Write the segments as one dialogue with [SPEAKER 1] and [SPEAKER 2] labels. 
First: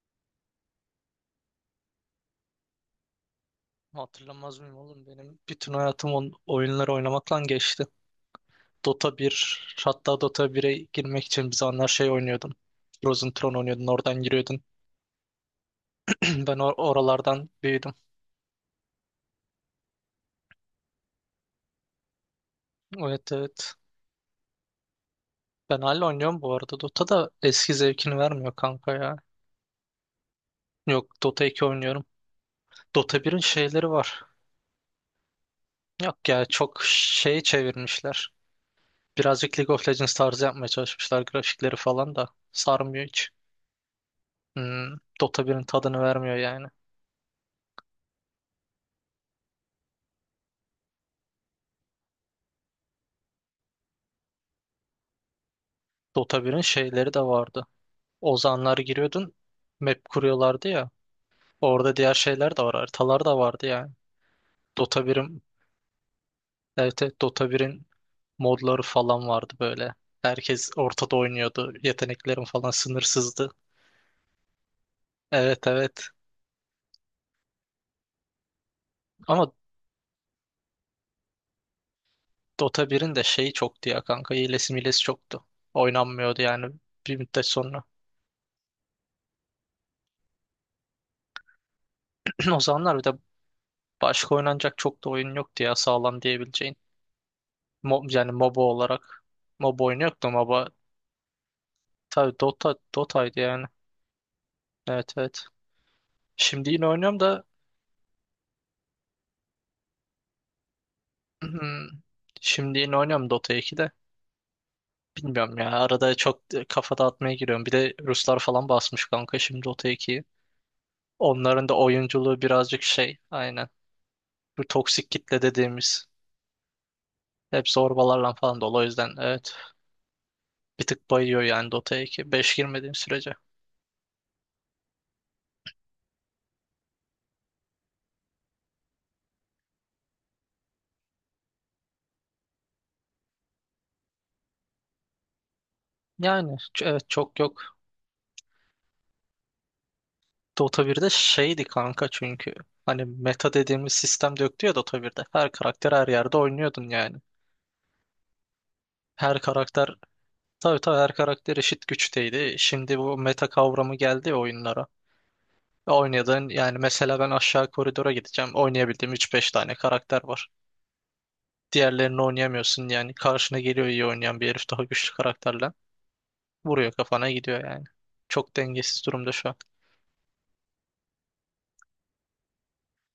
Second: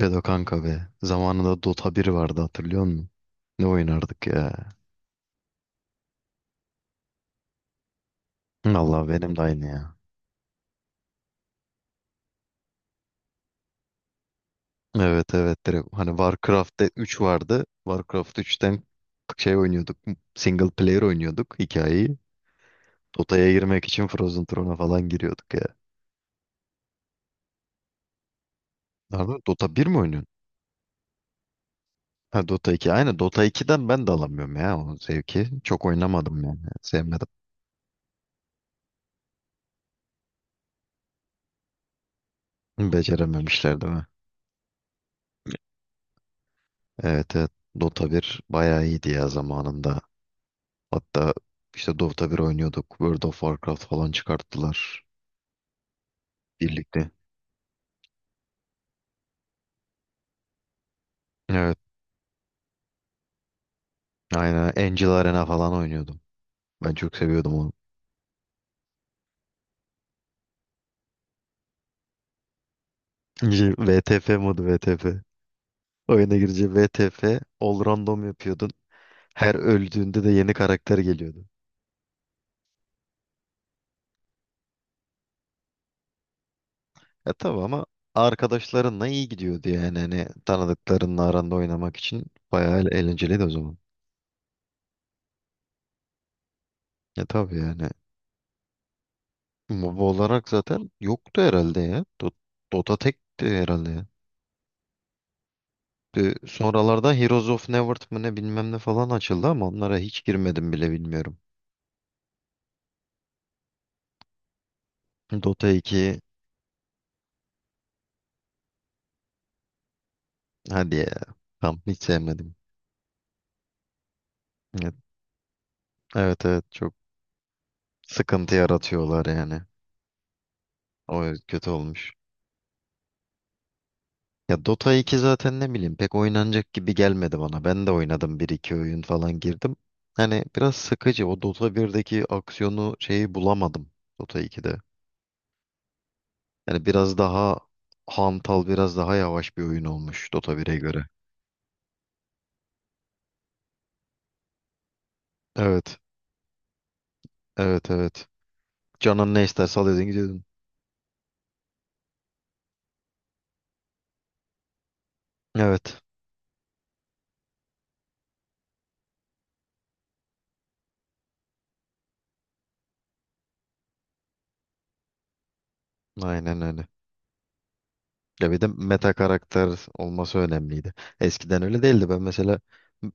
[SPEAKER 1] Bedo kanka be. Zamanında Dota bir vardı, hatırlıyor musun? Ne oynardık ya.
[SPEAKER 2] Hatırlamaz mıyım oğlum? Benim bütün hayatım oyunlar oynamakla geçti.
[SPEAKER 1] Allah,
[SPEAKER 2] Dota
[SPEAKER 1] benim
[SPEAKER 2] bir
[SPEAKER 1] de aynı ya.
[SPEAKER 2] hatta Dota 1'e girmek için bir zamanlar şey oynuyordum. Frozen Throne oynuyordun, oradan giriyordun.
[SPEAKER 1] Evet, evet, direkt hani
[SPEAKER 2] Ben
[SPEAKER 1] Warcraft'te 3
[SPEAKER 2] oralardan
[SPEAKER 1] vardı.
[SPEAKER 2] büyüdüm.
[SPEAKER 1] Warcraft 3'ten şey oynuyorduk. Single player oynuyorduk hikayeyi.
[SPEAKER 2] Evet
[SPEAKER 1] Dota'ya
[SPEAKER 2] evet.
[SPEAKER 1] girmek için Frozen Throne'a falan giriyorduk ya.
[SPEAKER 2] Ben hala oynuyorum bu arada. Dota da eski zevkini vermiyor kanka ya.
[SPEAKER 1] Nerede Dota bir mi oynuyorsun?
[SPEAKER 2] Yok Dota 2 oynuyorum.
[SPEAKER 1] Ha, Dota iki. Aynen,
[SPEAKER 2] Dota 1'in
[SPEAKER 1] Dota iki'den
[SPEAKER 2] şeyleri
[SPEAKER 1] ben de
[SPEAKER 2] var.
[SPEAKER 1] alamıyorum ya o zevki. Çok
[SPEAKER 2] Yok
[SPEAKER 1] oynamadım
[SPEAKER 2] ya
[SPEAKER 1] yani.
[SPEAKER 2] çok
[SPEAKER 1] Sevmedim.
[SPEAKER 2] şey çevirmişler. Birazcık League of Legends tarzı yapmaya çalışmışlar grafikleri falan da. Sarmıyor hiç.
[SPEAKER 1] Becerememişler değil mi?
[SPEAKER 2] Hmm, Dota 1'in tadını vermiyor yani.
[SPEAKER 1] Evet, evet. Dota bir bayağı iyiydi ya zamanında. Hatta işte Dota bir oynuyorduk. World of Warcraft falan çıkarttılar
[SPEAKER 2] Dota 1'in
[SPEAKER 1] birlikte.
[SPEAKER 2] şeyleri de vardı. Ozanlar giriyordun. Map kuruyorlardı ya.
[SPEAKER 1] Evet.
[SPEAKER 2] Orada diğer şeyler de var. Haritalar da vardı yani.
[SPEAKER 1] Aynen.
[SPEAKER 2] Dota
[SPEAKER 1] Angel
[SPEAKER 2] 1'in
[SPEAKER 1] Arena falan oynuyordum. Ben
[SPEAKER 2] evet,
[SPEAKER 1] çok
[SPEAKER 2] evet, Dota
[SPEAKER 1] seviyordum onu.
[SPEAKER 2] 1'in modları falan vardı böyle. Herkes ortada oynuyordu. Yeteneklerin falan sınırsızdı.
[SPEAKER 1] İşte VTF modu VTF.
[SPEAKER 2] Evet evet.
[SPEAKER 1] Oyuna girince VTF all random yapıyordun.
[SPEAKER 2] Ama
[SPEAKER 1] Her öldüğünde de yeni karakter geliyordu.
[SPEAKER 2] Dota 1'in de şeyi çoktu ya kanka. Hilesi milesi çoktu. Oynanmıyordu yani bir
[SPEAKER 1] Ya
[SPEAKER 2] müddet
[SPEAKER 1] tabii,
[SPEAKER 2] sonra.
[SPEAKER 1] ama arkadaşlarınla iyi gidiyordu yani. Hani tanıdıklarınla aranda oynamak için
[SPEAKER 2] O
[SPEAKER 1] bayağı
[SPEAKER 2] zamanlar bir de
[SPEAKER 1] eğlenceliydi o zaman.
[SPEAKER 2] başka oynanacak çok da oyun yoktu ya sağlam diyebileceğin.
[SPEAKER 1] Ya tabii yani.
[SPEAKER 2] Yani MOBA olarak. MOBA
[SPEAKER 1] MOBA
[SPEAKER 2] oyunu yoktu.
[SPEAKER 1] olarak zaten yoktu herhalde ya.
[SPEAKER 2] Tabii Dota
[SPEAKER 1] Dota
[SPEAKER 2] Dota'ydı
[SPEAKER 1] tekti
[SPEAKER 2] yani.
[SPEAKER 1] herhalde ya.
[SPEAKER 2] Evet evet. Şimdi yine
[SPEAKER 1] Sonralarda
[SPEAKER 2] oynuyorum da.
[SPEAKER 1] Heroes of Newerth mı ne bilmem ne falan açıldı ama onlara hiç girmedim bile, bilmiyorum.
[SPEAKER 2] Şimdi yine oynuyorum Dota 2 de. Bilmiyorum
[SPEAKER 1] Dota
[SPEAKER 2] ya. Arada
[SPEAKER 1] 2,
[SPEAKER 2] çok kafa dağıtmaya giriyorum. Bir de Ruslar falan basmış kanka şimdi Dota 2'yi.
[SPEAKER 1] hadi ya.
[SPEAKER 2] Onların da
[SPEAKER 1] Tam hiç
[SPEAKER 2] oyunculuğu
[SPEAKER 1] sevmedim.
[SPEAKER 2] birazcık şey. Aynen. Bu
[SPEAKER 1] Evet,
[SPEAKER 2] toksik kitle dediğimiz.
[SPEAKER 1] evet, evet, çok
[SPEAKER 2] Hep zorbalarla
[SPEAKER 1] sıkıntı
[SPEAKER 2] falan dolu. O yüzden
[SPEAKER 1] yaratıyorlar
[SPEAKER 2] evet.
[SPEAKER 1] yani.
[SPEAKER 2] Bir tık
[SPEAKER 1] O
[SPEAKER 2] bayıyor
[SPEAKER 1] kötü
[SPEAKER 2] yani Dota
[SPEAKER 1] olmuş.
[SPEAKER 2] 2. 5 girmediğim sürece.
[SPEAKER 1] Ya Dota 2 zaten ne bileyim pek oynanacak gibi gelmedi bana. Ben de oynadım, bir iki oyun falan girdim. Hani biraz sıkıcı, o Dota 1'deki aksiyonu şeyi bulamadım Dota 2'de.
[SPEAKER 2] Yani
[SPEAKER 1] Yani
[SPEAKER 2] evet,
[SPEAKER 1] biraz
[SPEAKER 2] çok
[SPEAKER 1] daha
[SPEAKER 2] yok.
[SPEAKER 1] hantal, biraz daha yavaş bir oyun olmuş Dota 1'e
[SPEAKER 2] Dota
[SPEAKER 1] göre.
[SPEAKER 2] birde şeydi kanka çünkü. Hani meta dediğimiz sistem de yoktu ya Dota 1'de. Her karakter
[SPEAKER 1] Evet.
[SPEAKER 2] her yerde oynuyordun yani.
[SPEAKER 1] Evet, evet. Canın
[SPEAKER 2] Her
[SPEAKER 1] ne isterse
[SPEAKER 2] karakter
[SPEAKER 1] alıyordun, gidiyordun.
[SPEAKER 2] tabii tabii her karakter eşit güçteydi. Şimdi bu meta kavramı geldi ya oyunlara.
[SPEAKER 1] Evet.
[SPEAKER 2] Oynadığın yani mesela ben aşağı koridora gideceğim. Oynayabildiğim üç beş tane karakter var. Diğerlerini oynayamıyorsun yani. Karşına geliyor iyi oynayan bir herif daha güçlü karakterle.
[SPEAKER 1] Aynen öyle.
[SPEAKER 2] Vuruyor kafana gidiyor yani.
[SPEAKER 1] Ya
[SPEAKER 2] Çok
[SPEAKER 1] bir de
[SPEAKER 2] dengesiz
[SPEAKER 1] meta
[SPEAKER 2] durumda şu an.
[SPEAKER 1] karakter olması önemliydi. Eskiden öyle değildi. Ben mesela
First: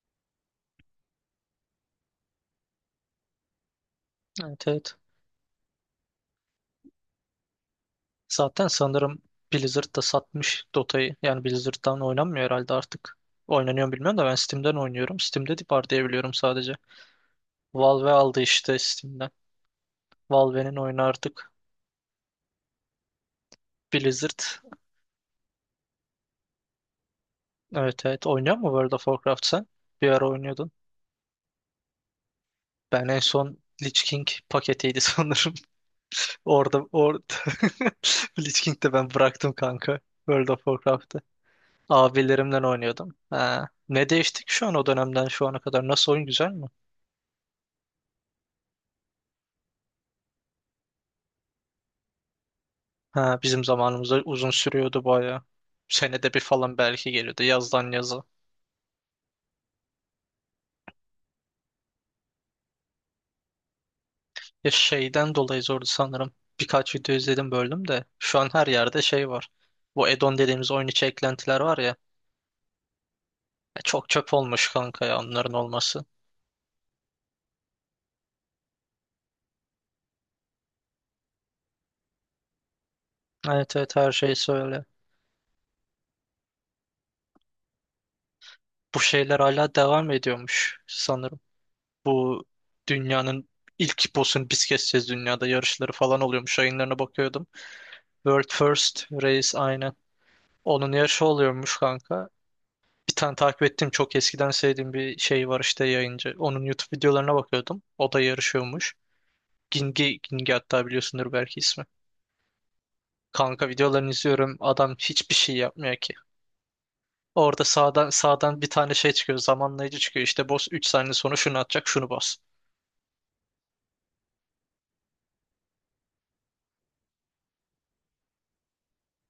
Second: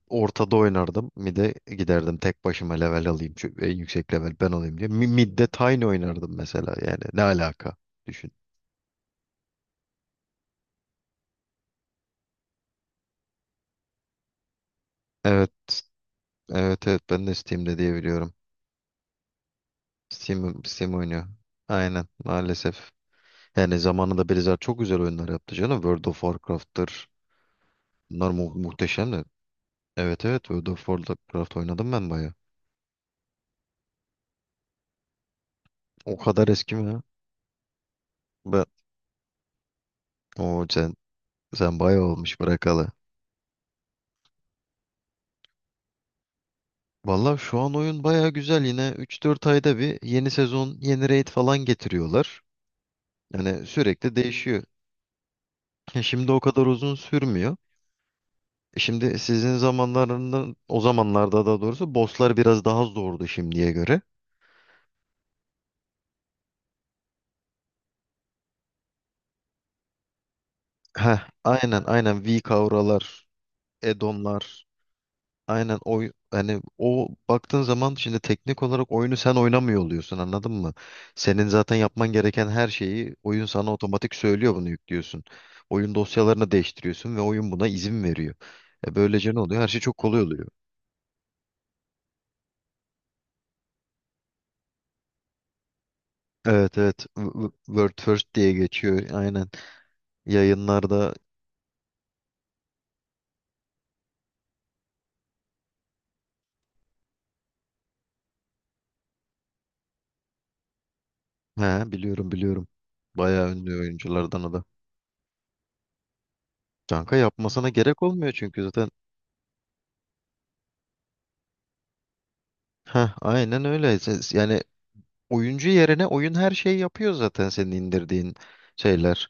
[SPEAKER 1] ortada oynardım. Mid'e giderdim. Tek başıma level alayım, şu en yüksek level ben
[SPEAKER 2] Evet
[SPEAKER 1] olayım diye.
[SPEAKER 2] evet.
[SPEAKER 1] Mid'de Tiny oynardım mesela. Yani ne alaka? Düşün.
[SPEAKER 2] Zaten sanırım Blizzard da satmış Dota'yı. Yani Blizzard'dan oynanmıyor herhalde artık. Oynanıyor mu bilmiyorum da ben Steam'den oynuyorum.
[SPEAKER 1] Evet.
[SPEAKER 2] Steam'de var diye biliyorum sadece.
[SPEAKER 1] Evet, evet. Ben de Steam'de diye
[SPEAKER 2] Valve
[SPEAKER 1] biliyorum.
[SPEAKER 2] aldı işte Steam'den.
[SPEAKER 1] Steam,
[SPEAKER 2] Valve'nin
[SPEAKER 1] Steam
[SPEAKER 2] oyunu
[SPEAKER 1] oynuyor.
[SPEAKER 2] artık.
[SPEAKER 1] Aynen. Maalesef. Yani zamanında
[SPEAKER 2] Blizzard.
[SPEAKER 1] Blizzard çok güzel oyunlar yaptı canım. World of Warcraft'tır.
[SPEAKER 2] Evet evet.
[SPEAKER 1] Bunlar mu
[SPEAKER 2] Oynuyor mu World of
[SPEAKER 1] muhteşem.
[SPEAKER 2] Warcraft sen? Bir
[SPEAKER 1] Evet,
[SPEAKER 2] ara
[SPEAKER 1] evet, World
[SPEAKER 2] oynuyordun.
[SPEAKER 1] of Warcraft oynadım ben bayağı.
[SPEAKER 2] Ben en son Lich King paketiydi sanırım.
[SPEAKER 1] O kadar eski
[SPEAKER 2] Orada
[SPEAKER 1] mi ya?
[SPEAKER 2] orada Lich
[SPEAKER 1] Ben
[SPEAKER 2] King'de ben bıraktım kanka. World of
[SPEAKER 1] o sen
[SPEAKER 2] Warcraft'ı.
[SPEAKER 1] sen bayağı olmuş
[SPEAKER 2] Abilerimden
[SPEAKER 1] bırakalı.
[SPEAKER 2] oynuyordum. Ha. Ne değişti ki şu an o dönemden şu ana kadar? Nasıl oyun güzel mi?
[SPEAKER 1] Valla şu an oyun bayağı güzel yine. Üç dört ayda bir yeni sezon, yeni raid falan getiriyorlar.
[SPEAKER 2] Ha, bizim
[SPEAKER 1] Yani sürekli
[SPEAKER 2] zamanımızda uzun
[SPEAKER 1] değişiyor.
[SPEAKER 2] sürüyordu bayağı.
[SPEAKER 1] Şimdi
[SPEAKER 2] Senede
[SPEAKER 1] o
[SPEAKER 2] bir
[SPEAKER 1] kadar
[SPEAKER 2] falan
[SPEAKER 1] uzun
[SPEAKER 2] belki geliyordu
[SPEAKER 1] sürmüyor.
[SPEAKER 2] yazdan yaza.
[SPEAKER 1] Şimdi sizin zamanlarında, o zamanlarda daha doğrusu, bosslar biraz daha zordu şimdiye göre.
[SPEAKER 2] Ya şeyden dolayı zordu sanırım. Birkaç video izledim böldüm de. Şu an her yerde şey var. Bu add-on dediğimiz oyun içi
[SPEAKER 1] Heh,
[SPEAKER 2] eklentiler var
[SPEAKER 1] aynen
[SPEAKER 2] ya.
[SPEAKER 1] aynen, V kavralar,
[SPEAKER 2] Ya çok çöp
[SPEAKER 1] edonlar.
[SPEAKER 2] olmuş kanka ya onların
[SPEAKER 1] Aynen,
[SPEAKER 2] olması.
[SPEAKER 1] oy hani o baktığın zaman şimdi teknik olarak oyunu sen oynamıyor oluyorsun, anladın mı? Senin zaten yapman gereken her şeyi oyun sana
[SPEAKER 2] Evet evet her
[SPEAKER 1] otomatik
[SPEAKER 2] şey
[SPEAKER 1] söylüyor, bunu
[SPEAKER 2] söyle.
[SPEAKER 1] yüklüyorsun. Oyun dosyalarını değiştiriyorsun ve oyun buna izin veriyor. E
[SPEAKER 2] Bu
[SPEAKER 1] böylece ne
[SPEAKER 2] şeyler
[SPEAKER 1] oluyor? Her
[SPEAKER 2] hala
[SPEAKER 1] şey çok
[SPEAKER 2] devam
[SPEAKER 1] kolay oluyor.
[SPEAKER 2] ediyormuş sanırım. Bu dünyanın ilk boss'un biz keseceğiz dünyada yarışları falan oluyormuş.
[SPEAKER 1] Evet,
[SPEAKER 2] Yayınlarına
[SPEAKER 1] evet,
[SPEAKER 2] bakıyordum.
[SPEAKER 1] World First
[SPEAKER 2] World
[SPEAKER 1] diye geçiyor
[SPEAKER 2] First
[SPEAKER 1] aynen.
[SPEAKER 2] Race aynen. Onun
[SPEAKER 1] Yayınlarda.
[SPEAKER 2] yarışı oluyormuş kanka. Bir tane takip ettiğim çok eskiden sevdiğim bir şey var işte yayıncı. Onun YouTube videolarına bakıyordum. O da yarışıyormuş. Gingi hatta biliyorsundur belki ismi.
[SPEAKER 1] He, biliyorum biliyorum. Bayağı
[SPEAKER 2] Kanka
[SPEAKER 1] ünlü
[SPEAKER 2] videolarını
[SPEAKER 1] oyunculardan o
[SPEAKER 2] izliyorum.
[SPEAKER 1] da.
[SPEAKER 2] Adam hiçbir şey yapmıyor ki.
[SPEAKER 1] Kanka
[SPEAKER 2] Orada
[SPEAKER 1] yapmasına gerek
[SPEAKER 2] sağdan
[SPEAKER 1] olmuyor çünkü
[SPEAKER 2] sağdan bir
[SPEAKER 1] zaten.
[SPEAKER 2] tane şey çıkıyor. Zamanlayıcı çıkıyor. İşte boss 3 saniye sonra şunu atacak şunu bas.
[SPEAKER 1] Heh, aynen öyle. Yani oyuncu yerine oyun her şeyi yapıyor zaten, senin indirdiğin şeyler.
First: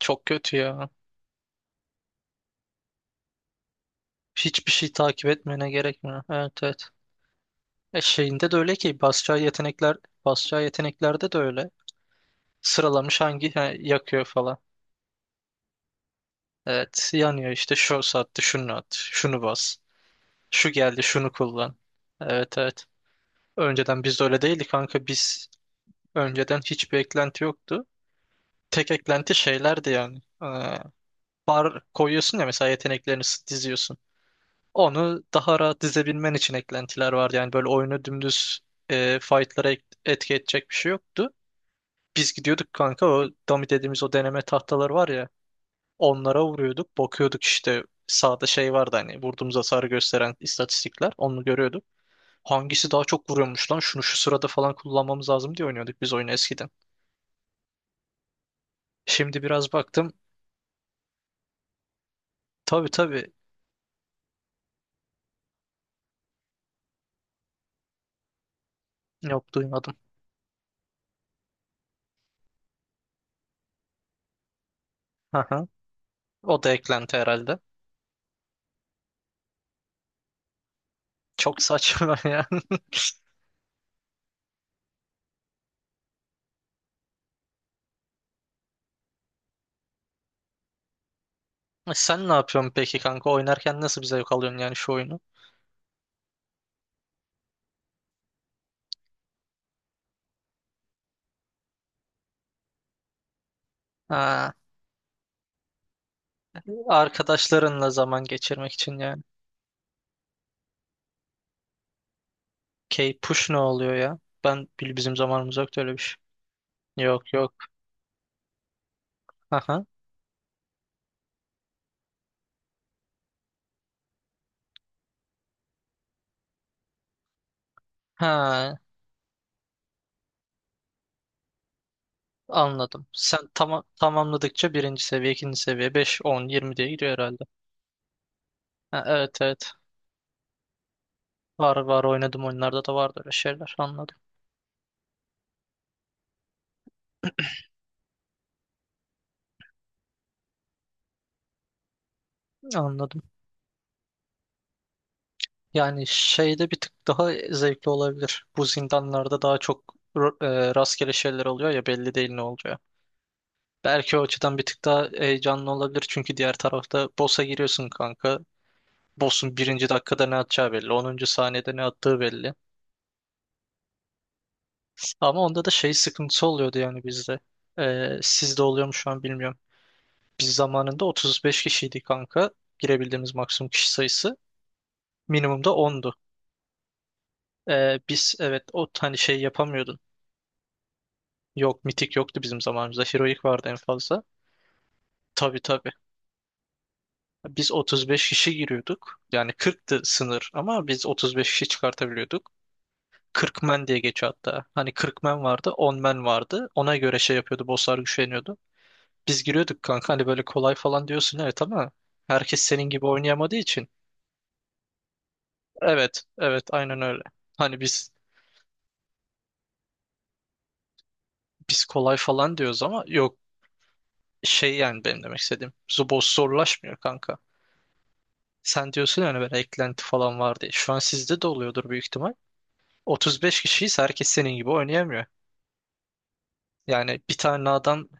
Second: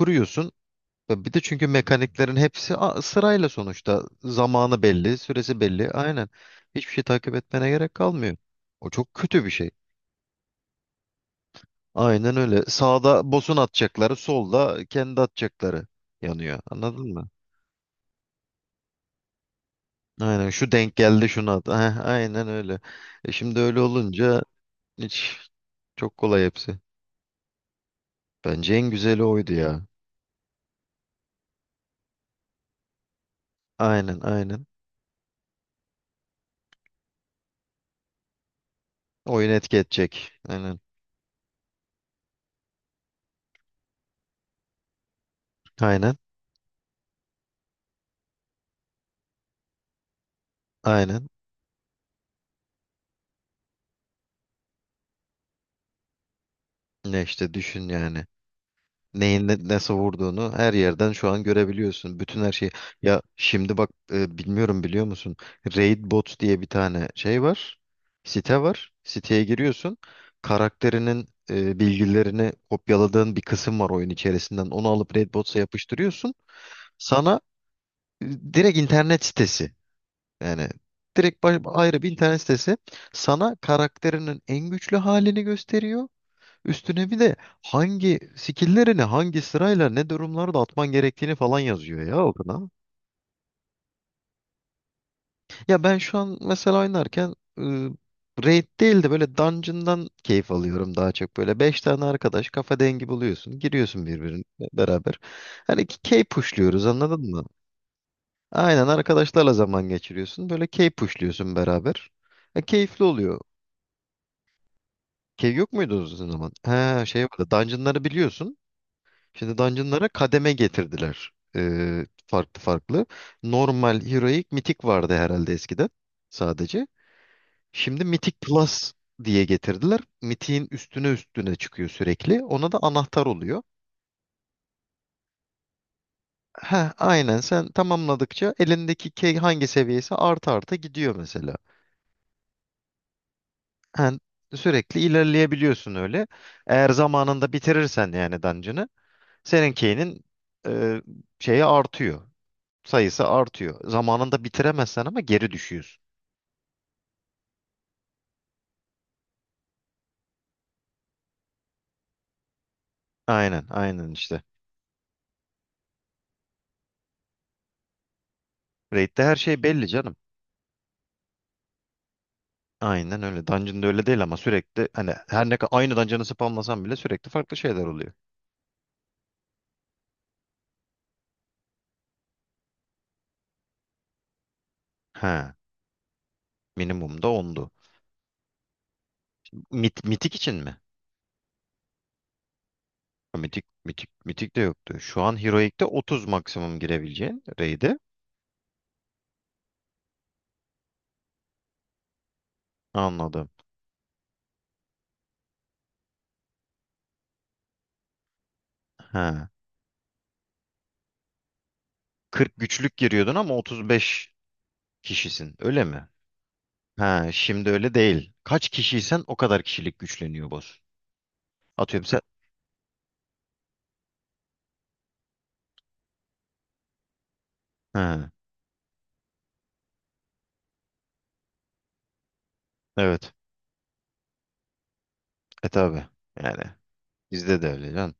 [SPEAKER 2] Çok kötü ya.
[SPEAKER 1] Bir de çünkü mekaniklerin hepsi sırayla sonuçta.
[SPEAKER 2] Hiçbir
[SPEAKER 1] Zamanı
[SPEAKER 2] şey
[SPEAKER 1] belli,
[SPEAKER 2] takip
[SPEAKER 1] süresi
[SPEAKER 2] etmene
[SPEAKER 1] belli.
[SPEAKER 2] gerek mi?
[SPEAKER 1] Aynen.
[SPEAKER 2] Evet evet.
[SPEAKER 1] Hiçbir şey takip etmene gerek
[SPEAKER 2] E
[SPEAKER 1] kalmıyor.
[SPEAKER 2] şeyinde de öyle
[SPEAKER 1] O
[SPEAKER 2] ki
[SPEAKER 1] çok kötü bir şey.
[SPEAKER 2] basacağı yeteneklerde de öyle.
[SPEAKER 1] Aynen öyle.
[SPEAKER 2] Sıralamış
[SPEAKER 1] Sağda
[SPEAKER 2] hangi
[SPEAKER 1] boss'un atacakları,
[SPEAKER 2] yakıyor falan.
[SPEAKER 1] solda kendi atacakları yanıyor.
[SPEAKER 2] Evet
[SPEAKER 1] Anladın mı?
[SPEAKER 2] yanıyor işte şu saatte şunu at, şunu bas,
[SPEAKER 1] Aynen,
[SPEAKER 2] şu
[SPEAKER 1] şu denk
[SPEAKER 2] geldi
[SPEAKER 1] geldi
[SPEAKER 2] şunu
[SPEAKER 1] şuna at.
[SPEAKER 2] kullan.
[SPEAKER 1] Heh, aynen
[SPEAKER 2] Evet
[SPEAKER 1] öyle.
[SPEAKER 2] evet.
[SPEAKER 1] Şimdi öyle
[SPEAKER 2] Önceden biz de öyle
[SPEAKER 1] olunca
[SPEAKER 2] değildik kanka,
[SPEAKER 1] hiç,
[SPEAKER 2] biz
[SPEAKER 1] çok kolay
[SPEAKER 2] önceden
[SPEAKER 1] hepsi.
[SPEAKER 2] hiçbir eklenti yoktu.
[SPEAKER 1] Bence en
[SPEAKER 2] Tek
[SPEAKER 1] güzeli
[SPEAKER 2] eklenti
[SPEAKER 1] oydu ya.
[SPEAKER 2] şeylerdi yani. Ee, bar koyuyorsun ya mesela yeteneklerini diziyorsun.
[SPEAKER 1] Aynen aynen.
[SPEAKER 2] Onu daha rahat dizebilmen için eklentiler vardı. Yani böyle oyunu dümdüz
[SPEAKER 1] Oyun
[SPEAKER 2] fightlara
[SPEAKER 1] etki edecek.
[SPEAKER 2] etki edecek bir
[SPEAKER 1] Aynen.
[SPEAKER 2] şey yoktu. Biz gidiyorduk kanka o dummy dediğimiz o deneme tahtaları var ya.
[SPEAKER 1] Aynen.
[SPEAKER 2] Onlara vuruyorduk. Bakıyorduk işte sağda şey vardı hani vurduğumuz hasarı gösteren istatistikler.
[SPEAKER 1] Aynen.
[SPEAKER 2] Onu görüyorduk. Hangisi daha çok vuruyormuş lan? Şunu şu sırada falan kullanmamız lazım diye oynuyorduk biz oyunu eskiden.
[SPEAKER 1] Ne işte düşün yani.
[SPEAKER 2] Şimdi biraz
[SPEAKER 1] Nasıl
[SPEAKER 2] baktım.
[SPEAKER 1] vurduğunu her yerden şu an görebiliyorsun. Bütün her şeyi.
[SPEAKER 2] Tabii
[SPEAKER 1] Ya
[SPEAKER 2] tabii.
[SPEAKER 1] şimdi bak, bilmiyorum, biliyor musun? Raid Bots diye bir tane şey var. Site var. Siteye
[SPEAKER 2] Yok
[SPEAKER 1] giriyorsun.
[SPEAKER 2] duymadım.
[SPEAKER 1] Karakterinin bilgilerini kopyaladığın bir kısım var oyun içerisinden. Onu alıp Raid Bots'a
[SPEAKER 2] Aha.
[SPEAKER 1] yapıştırıyorsun.
[SPEAKER 2] O da eklenti
[SPEAKER 1] Sana
[SPEAKER 2] herhalde.
[SPEAKER 1] direkt internet sitesi. Yani direkt
[SPEAKER 2] Çok
[SPEAKER 1] ayrı bir
[SPEAKER 2] saçma
[SPEAKER 1] internet
[SPEAKER 2] ya.
[SPEAKER 1] sitesi sana karakterinin en güçlü halini gösteriyor. Üstüne bir de hangi skill'lerini hangi sırayla ne durumlarda atman gerektiğini falan
[SPEAKER 2] E
[SPEAKER 1] yazıyor ya
[SPEAKER 2] sen ne
[SPEAKER 1] okuna.
[SPEAKER 2] yapıyorsun peki kanka? Oynarken nasıl bir zevk alıyorsun yani şu oyunu?
[SPEAKER 1] Ya ben şu an mesela oynarken raid değil de böyle dungeon'dan keyif alıyorum daha çok. Böyle 5 tane arkadaş kafa dengi buluyorsun. Giriyorsun birbirine
[SPEAKER 2] Ha,
[SPEAKER 1] beraber. Hani key pushluyoruz, anladın mı?
[SPEAKER 2] arkadaşlarınla zaman geçirmek
[SPEAKER 1] Aynen,
[SPEAKER 2] için yani.
[SPEAKER 1] arkadaşlarla zaman geçiriyorsun. Böyle key pushluyorsun beraber. Keyifli
[SPEAKER 2] Key
[SPEAKER 1] oluyor.
[SPEAKER 2] push ne oluyor ya? Ben bizim
[SPEAKER 1] Cave
[SPEAKER 2] zamanımız
[SPEAKER 1] yok
[SPEAKER 2] yoktu öyle
[SPEAKER 1] muydu
[SPEAKER 2] bir
[SPEAKER 1] o
[SPEAKER 2] şey.
[SPEAKER 1] zaman? He, şey
[SPEAKER 2] Yok
[SPEAKER 1] vardı.
[SPEAKER 2] yok.
[SPEAKER 1] Dungeon'ları biliyorsun. Şimdi Dungeon'lara kademe getirdiler. Farklı farklı. Normal, Heroic, Mythic vardı herhalde eskiden sadece. Şimdi Mythic
[SPEAKER 2] Ha,
[SPEAKER 1] Plus diye getirdiler. Mythic'in üstüne üstüne çıkıyor sürekli. Ona da
[SPEAKER 2] anladım.
[SPEAKER 1] anahtar
[SPEAKER 2] Sen
[SPEAKER 1] oluyor.
[SPEAKER 2] tamamladıkça birinci seviye, ikinci seviye, 5 10 20
[SPEAKER 1] He,
[SPEAKER 2] diye gidiyor
[SPEAKER 1] aynen,
[SPEAKER 2] herhalde.
[SPEAKER 1] sen tamamladıkça
[SPEAKER 2] Ha,
[SPEAKER 1] elindeki key
[SPEAKER 2] evet
[SPEAKER 1] hangi
[SPEAKER 2] evet.
[SPEAKER 1] seviyesi artı arta gidiyor mesela.
[SPEAKER 2] Var var oynadım oyunlarda da vardı öyle şeyler. Anladım.
[SPEAKER 1] Yani sürekli ilerleyebiliyorsun öyle. Eğer zamanında bitirirsen yani dungeon'ı, seninkinin e, şeyi artıyor.
[SPEAKER 2] Anladım.
[SPEAKER 1] Sayısı artıyor. Zamanında bitiremezsen ama geri düşüyorsun.
[SPEAKER 2] Yani şeyde bir tık daha zevkli olabilir. Bu zindanlarda daha çok ro- rastgele şeyler oluyor ya belli değil ne olacağı.
[SPEAKER 1] Aynen, aynen
[SPEAKER 2] Belki o
[SPEAKER 1] işte.
[SPEAKER 2] açıdan bir tık daha heyecanlı olabilir. Çünkü diğer tarafta boss'a giriyorsun kanka.
[SPEAKER 1] Raid'de her
[SPEAKER 2] Boss'un
[SPEAKER 1] şey belli
[SPEAKER 2] birinci
[SPEAKER 1] canım.
[SPEAKER 2] dakikada ne atacağı belli. Onuncu saniyede ne attığı belli.
[SPEAKER 1] Aynen öyle. Dungeon'da öyle değil ama sürekli, hani
[SPEAKER 2] Ama
[SPEAKER 1] her ne
[SPEAKER 2] onda
[SPEAKER 1] kadar
[SPEAKER 2] da şey
[SPEAKER 1] aynı dungeon'ı
[SPEAKER 2] sıkıntısı oluyordu
[SPEAKER 1] spamlasan bile
[SPEAKER 2] yani
[SPEAKER 1] sürekli
[SPEAKER 2] bizde.
[SPEAKER 1] farklı şeyler oluyor.
[SPEAKER 2] Sizde oluyor mu şu an bilmiyorum. Biz zamanında 35 kişiydik kanka. Girebildiğimiz maksimum kişi sayısı.
[SPEAKER 1] He.
[SPEAKER 2] Minimumda ondu.
[SPEAKER 1] Minimum da 10'du.
[SPEAKER 2] Biz evet o hani şey yapamıyordun.
[SPEAKER 1] Mitik için mi?
[SPEAKER 2] Yok mitik yoktu bizim zamanımızda. Heroic
[SPEAKER 1] Ha, Mitik,
[SPEAKER 2] vardı en
[SPEAKER 1] mitik,
[SPEAKER 2] fazla.
[SPEAKER 1] mitik de yoktu. Şu an
[SPEAKER 2] Tabii
[SPEAKER 1] Heroic'te
[SPEAKER 2] tabii.
[SPEAKER 1] 30 maksimum girebileceğin
[SPEAKER 2] Biz
[SPEAKER 1] raid'e.
[SPEAKER 2] 35 kişi giriyorduk. Yani 40'tı sınır ama biz 35 kişi çıkartabiliyorduk.
[SPEAKER 1] Anladım.
[SPEAKER 2] 40 men diye geçiyor hatta. Hani 40 men vardı, 10 men vardı. Ona göre şey yapıyordu, bosslar güçleniyordu.
[SPEAKER 1] He.
[SPEAKER 2] Biz giriyorduk kanka hani böyle kolay falan diyorsun evet ama
[SPEAKER 1] 40
[SPEAKER 2] herkes senin
[SPEAKER 1] güçlük
[SPEAKER 2] gibi
[SPEAKER 1] giriyordun ama
[SPEAKER 2] oynayamadığı için.
[SPEAKER 1] 35 kişisin. Öyle mi?
[SPEAKER 2] Evet, evet aynen öyle.
[SPEAKER 1] Ha, şimdi
[SPEAKER 2] Hani
[SPEAKER 1] öyle
[SPEAKER 2] biz
[SPEAKER 1] değil. Kaç kişiysen o kadar kişilik güçleniyor boss.
[SPEAKER 2] biz
[SPEAKER 1] Atıyorum
[SPEAKER 2] kolay
[SPEAKER 1] sen.
[SPEAKER 2] falan diyoruz ama yok şey yani benim demek istediğim. Zubos zorlaşmıyor kanka.
[SPEAKER 1] Ha,
[SPEAKER 2] Sen diyorsun yani böyle eklenti falan var diye. Şu an sizde de oluyordur büyük ihtimal.
[SPEAKER 1] evet.
[SPEAKER 2] 35 kişiyiz herkes senin gibi oynayamıyor.
[SPEAKER 1] Tabi. Yani
[SPEAKER 2] Yani bir
[SPEAKER 1] bizde de
[SPEAKER 2] tane
[SPEAKER 1] öyle
[SPEAKER 2] adam
[SPEAKER 1] can.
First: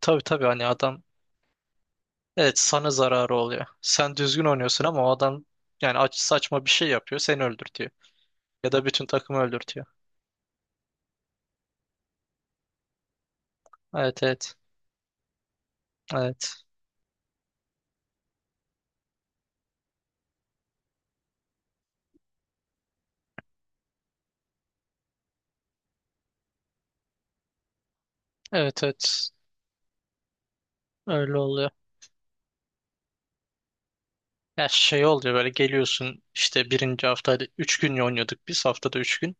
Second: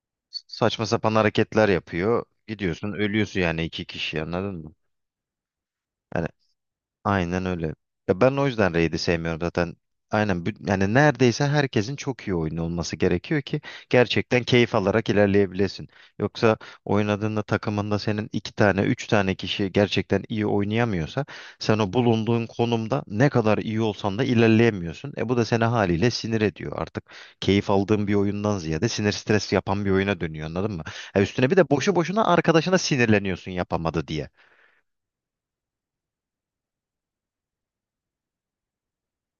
[SPEAKER 2] tabii tabii hani
[SPEAKER 1] Saçma
[SPEAKER 2] adam
[SPEAKER 1] sapan hareketler yapıyor.
[SPEAKER 2] evet sana
[SPEAKER 1] Gidiyorsun,
[SPEAKER 2] zararı
[SPEAKER 1] ölüyorsun yani
[SPEAKER 2] oluyor.
[SPEAKER 1] iki
[SPEAKER 2] Sen
[SPEAKER 1] kişi,
[SPEAKER 2] düzgün
[SPEAKER 1] anladın mı?
[SPEAKER 2] oynuyorsun ama o adam yani aç,
[SPEAKER 1] Yani.
[SPEAKER 2] saçma bir şey yapıyor seni
[SPEAKER 1] Aynen öyle.
[SPEAKER 2] öldürtüyor.
[SPEAKER 1] Ya ben o
[SPEAKER 2] Ya
[SPEAKER 1] yüzden
[SPEAKER 2] da
[SPEAKER 1] Raid'i
[SPEAKER 2] bütün takımı
[SPEAKER 1] sevmiyorum zaten.
[SPEAKER 2] öldürtüyor.
[SPEAKER 1] Aynen, yani neredeyse herkesin çok iyi oyunu olması gerekiyor ki
[SPEAKER 2] Evet
[SPEAKER 1] gerçekten
[SPEAKER 2] evet.
[SPEAKER 1] keyif alarak ilerleyebilesin. Yoksa
[SPEAKER 2] Evet.
[SPEAKER 1] oynadığında takımında senin iki tane, üç tane kişi gerçekten iyi oynayamıyorsa, sen o bulunduğun konumda ne kadar iyi olsan da ilerleyemiyorsun. Bu da seni haliyle sinir ediyor. Artık keyif aldığın bir oyundan
[SPEAKER 2] Evet
[SPEAKER 1] ziyade sinir,
[SPEAKER 2] evet.
[SPEAKER 1] stres yapan bir oyuna dönüyor, anladın mı? Ha,
[SPEAKER 2] Öyle
[SPEAKER 1] üstüne bir de
[SPEAKER 2] oluyor.
[SPEAKER 1] boşu boşuna arkadaşına sinirleniyorsun yapamadı diye.
[SPEAKER 2] Ya şey oluyor böyle geliyorsun işte birinci hafta hadi 3 gün oynuyorduk biz haftada 3 gün.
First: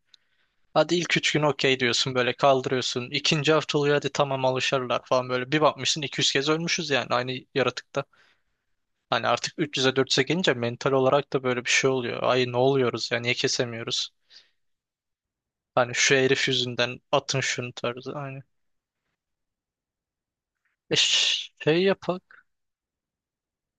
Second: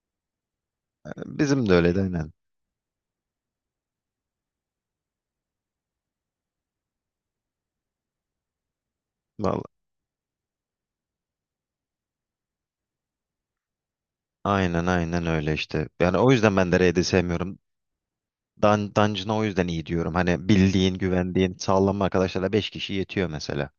[SPEAKER 2] Hadi ilk 3 gün
[SPEAKER 1] Bizim de
[SPEAKER 2] okey
[SPEAKER 1] öyleydi
[SPEAKER 2] diyorsun
[SPEAKER 1] aynen.
[SPEAKER 2] böyle kaldırıyorsun. İkinci hafta oluyor hadi tamam alışırlar falan böyle. Bir bakmışsın 200 kez ölmüşüz yani aynı yaratıkta. Hani artık 300'e 400'e gelince mental olarak da böyle bir şey oluyor. Ay ne oluyoruz ya niye kesemiyoruz?
[SPEAKER 1] Aynen aynen öyle işte.
[SPEAKER 2] Hani şu
[SPEAKER 1] Yani o
[SPEAKER 2] herif
[SPEAKER 1] yüzden ben de
[SPEAKER 2] yüzünden
[SPEAKER 1] raid'i
[SPEAKER 2] atın
[SPEAKER 1] sevmiyorum.
[SPEAKER 2] şunu tarzı. Aynı.
[SPEAKER 1] Dungeon'a o yüzden iyi diyorum. Hani bildiğin,
[SPEAKER 2] E
[SPEAKER 1] güvendiğin,
[SPEAKER 2] şey
[SPEAKER 1] sağlam
[SPEAKER 2] yapak.
[SPEAKER 1] arkadaşlarla 5 kişi yetiyor mesela.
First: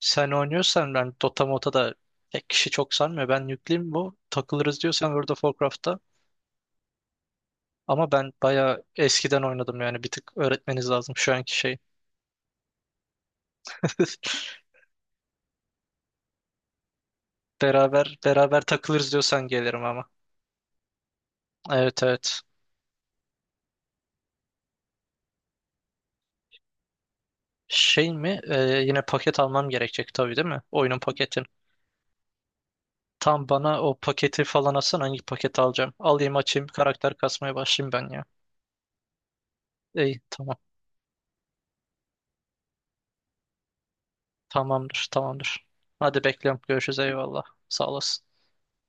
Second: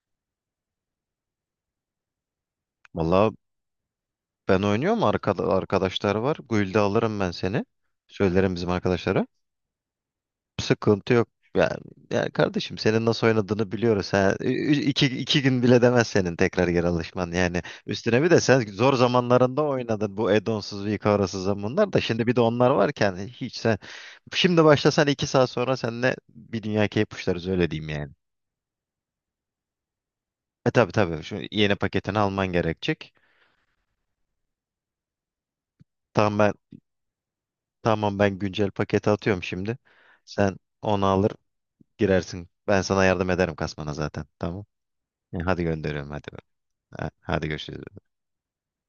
[SPEAKER 2] Sen oynuyorsan ben Dota Mota da pek kişi çok
[SPEAKER 1] Valla
[SPEAKER 2] sanmıyor. Ben yükleyeyim bu.
[SPEAKER 1] ben
[SPEAKER 2] Takılırız
[SPEAKER 1] oynuyorum.
[SPEAKER 2] diyorsan World of
[SPEAKER 1] Arkada,
[SPEAKER 2] Warcraft'ta.
[SPEAKER 1] arkadaşlar var. Guild'e alırım ben seni.
[SPEAKER 2] Ama ben
[SPEAKER 1] Söylerim bizim
[SPEAKER 2] bayağı
[SPEAKER 1] arkadaşlara.
[SPEAKER 2] eskiden oynadım yani bir tık öğretmeniz
[SPEAKER 1] Sıkıntı
[SPEAKER 2] lazım
[SPEAKER 1] yok.
[SPEAKER 2] şu anki
[SPEAKER 1] Yani,
[SPEAKER 2] şey.
[SPEAKER 1] yani kardeşim, senin nasıl oynadığını biliyoruz. Ha. İki gün bile demez senin tekrar geri alışman. Yani
[SPEAKER 2] Beraber
[SPEAKER 1] üstüne bir de sen
[SPEAKER 2] beraber
[SPEAKER 1] zor
[SPEAKER 2] takılırız diyorsan
[SPEAKER 1] zamanlarında
[SPEAKER 2] gelirim ama.
[SPEAKER 1] oynadın bu add-onsuz, Vicaros'uz zamanlar da.
[SPEAKER 2] Evet
[SPEAKER 1] Şimdi bir de
[SPEAKER 2] evet.
[SPEAKER 1] onlar varken hiç sen... Şimdi başlasan 2 saat sonra seninle bir dünya keyif uçlarız, öyle diyeyim yani.
[SPEAKER 2] Şey mi? Yine paket almam gerekecek tabii değil mi?
[SPEAKER 1] Tabii
[SPEAKER 2] Oyunun
[SPEAKER 1] tabii şu
[SPEAKER 2] paketin.
[SPEAKER 1] yeni paketini alman gerekecek.
[SPEAKER 2] Tam bana o paketi falan atsan hangi paketi alacağım? Alayım
[SPEAKER 1] Tamam ben,
[SPEAKER 2] açayım karakter kasmaya başlayayım ben
[SPEAKER 1] tamam
[SPEAKER 2] ya.
[SPEAKER 1] ben güncel paketi atıyorum şimdi.
[SPEAKER 2] İyi
[SPEAKER 1] Sen
[SPEAKER 2] tamam.
[SPEAKER 1] onu alır girersin. Ben sana yardım ederim kasmana zaten. Tamam.
[SPEAKER 2] Tamamdır
[SPEAKER 1] Yani hadi
[SPEAKER 2] tamamdır.
[SPEAKER 1] gönderiyorum,
[SPEAKER 2] Hadi
[SPEAKER 1] hadi.
[SPEAKER 2] bekliyorum. Görüşürüz eyvallah.
[SPEAKER 1] Hadi
[SPEAKER 2] Sağ
[SPEAKER 1] görüşürüz.
[SPEAKER 2] olasın.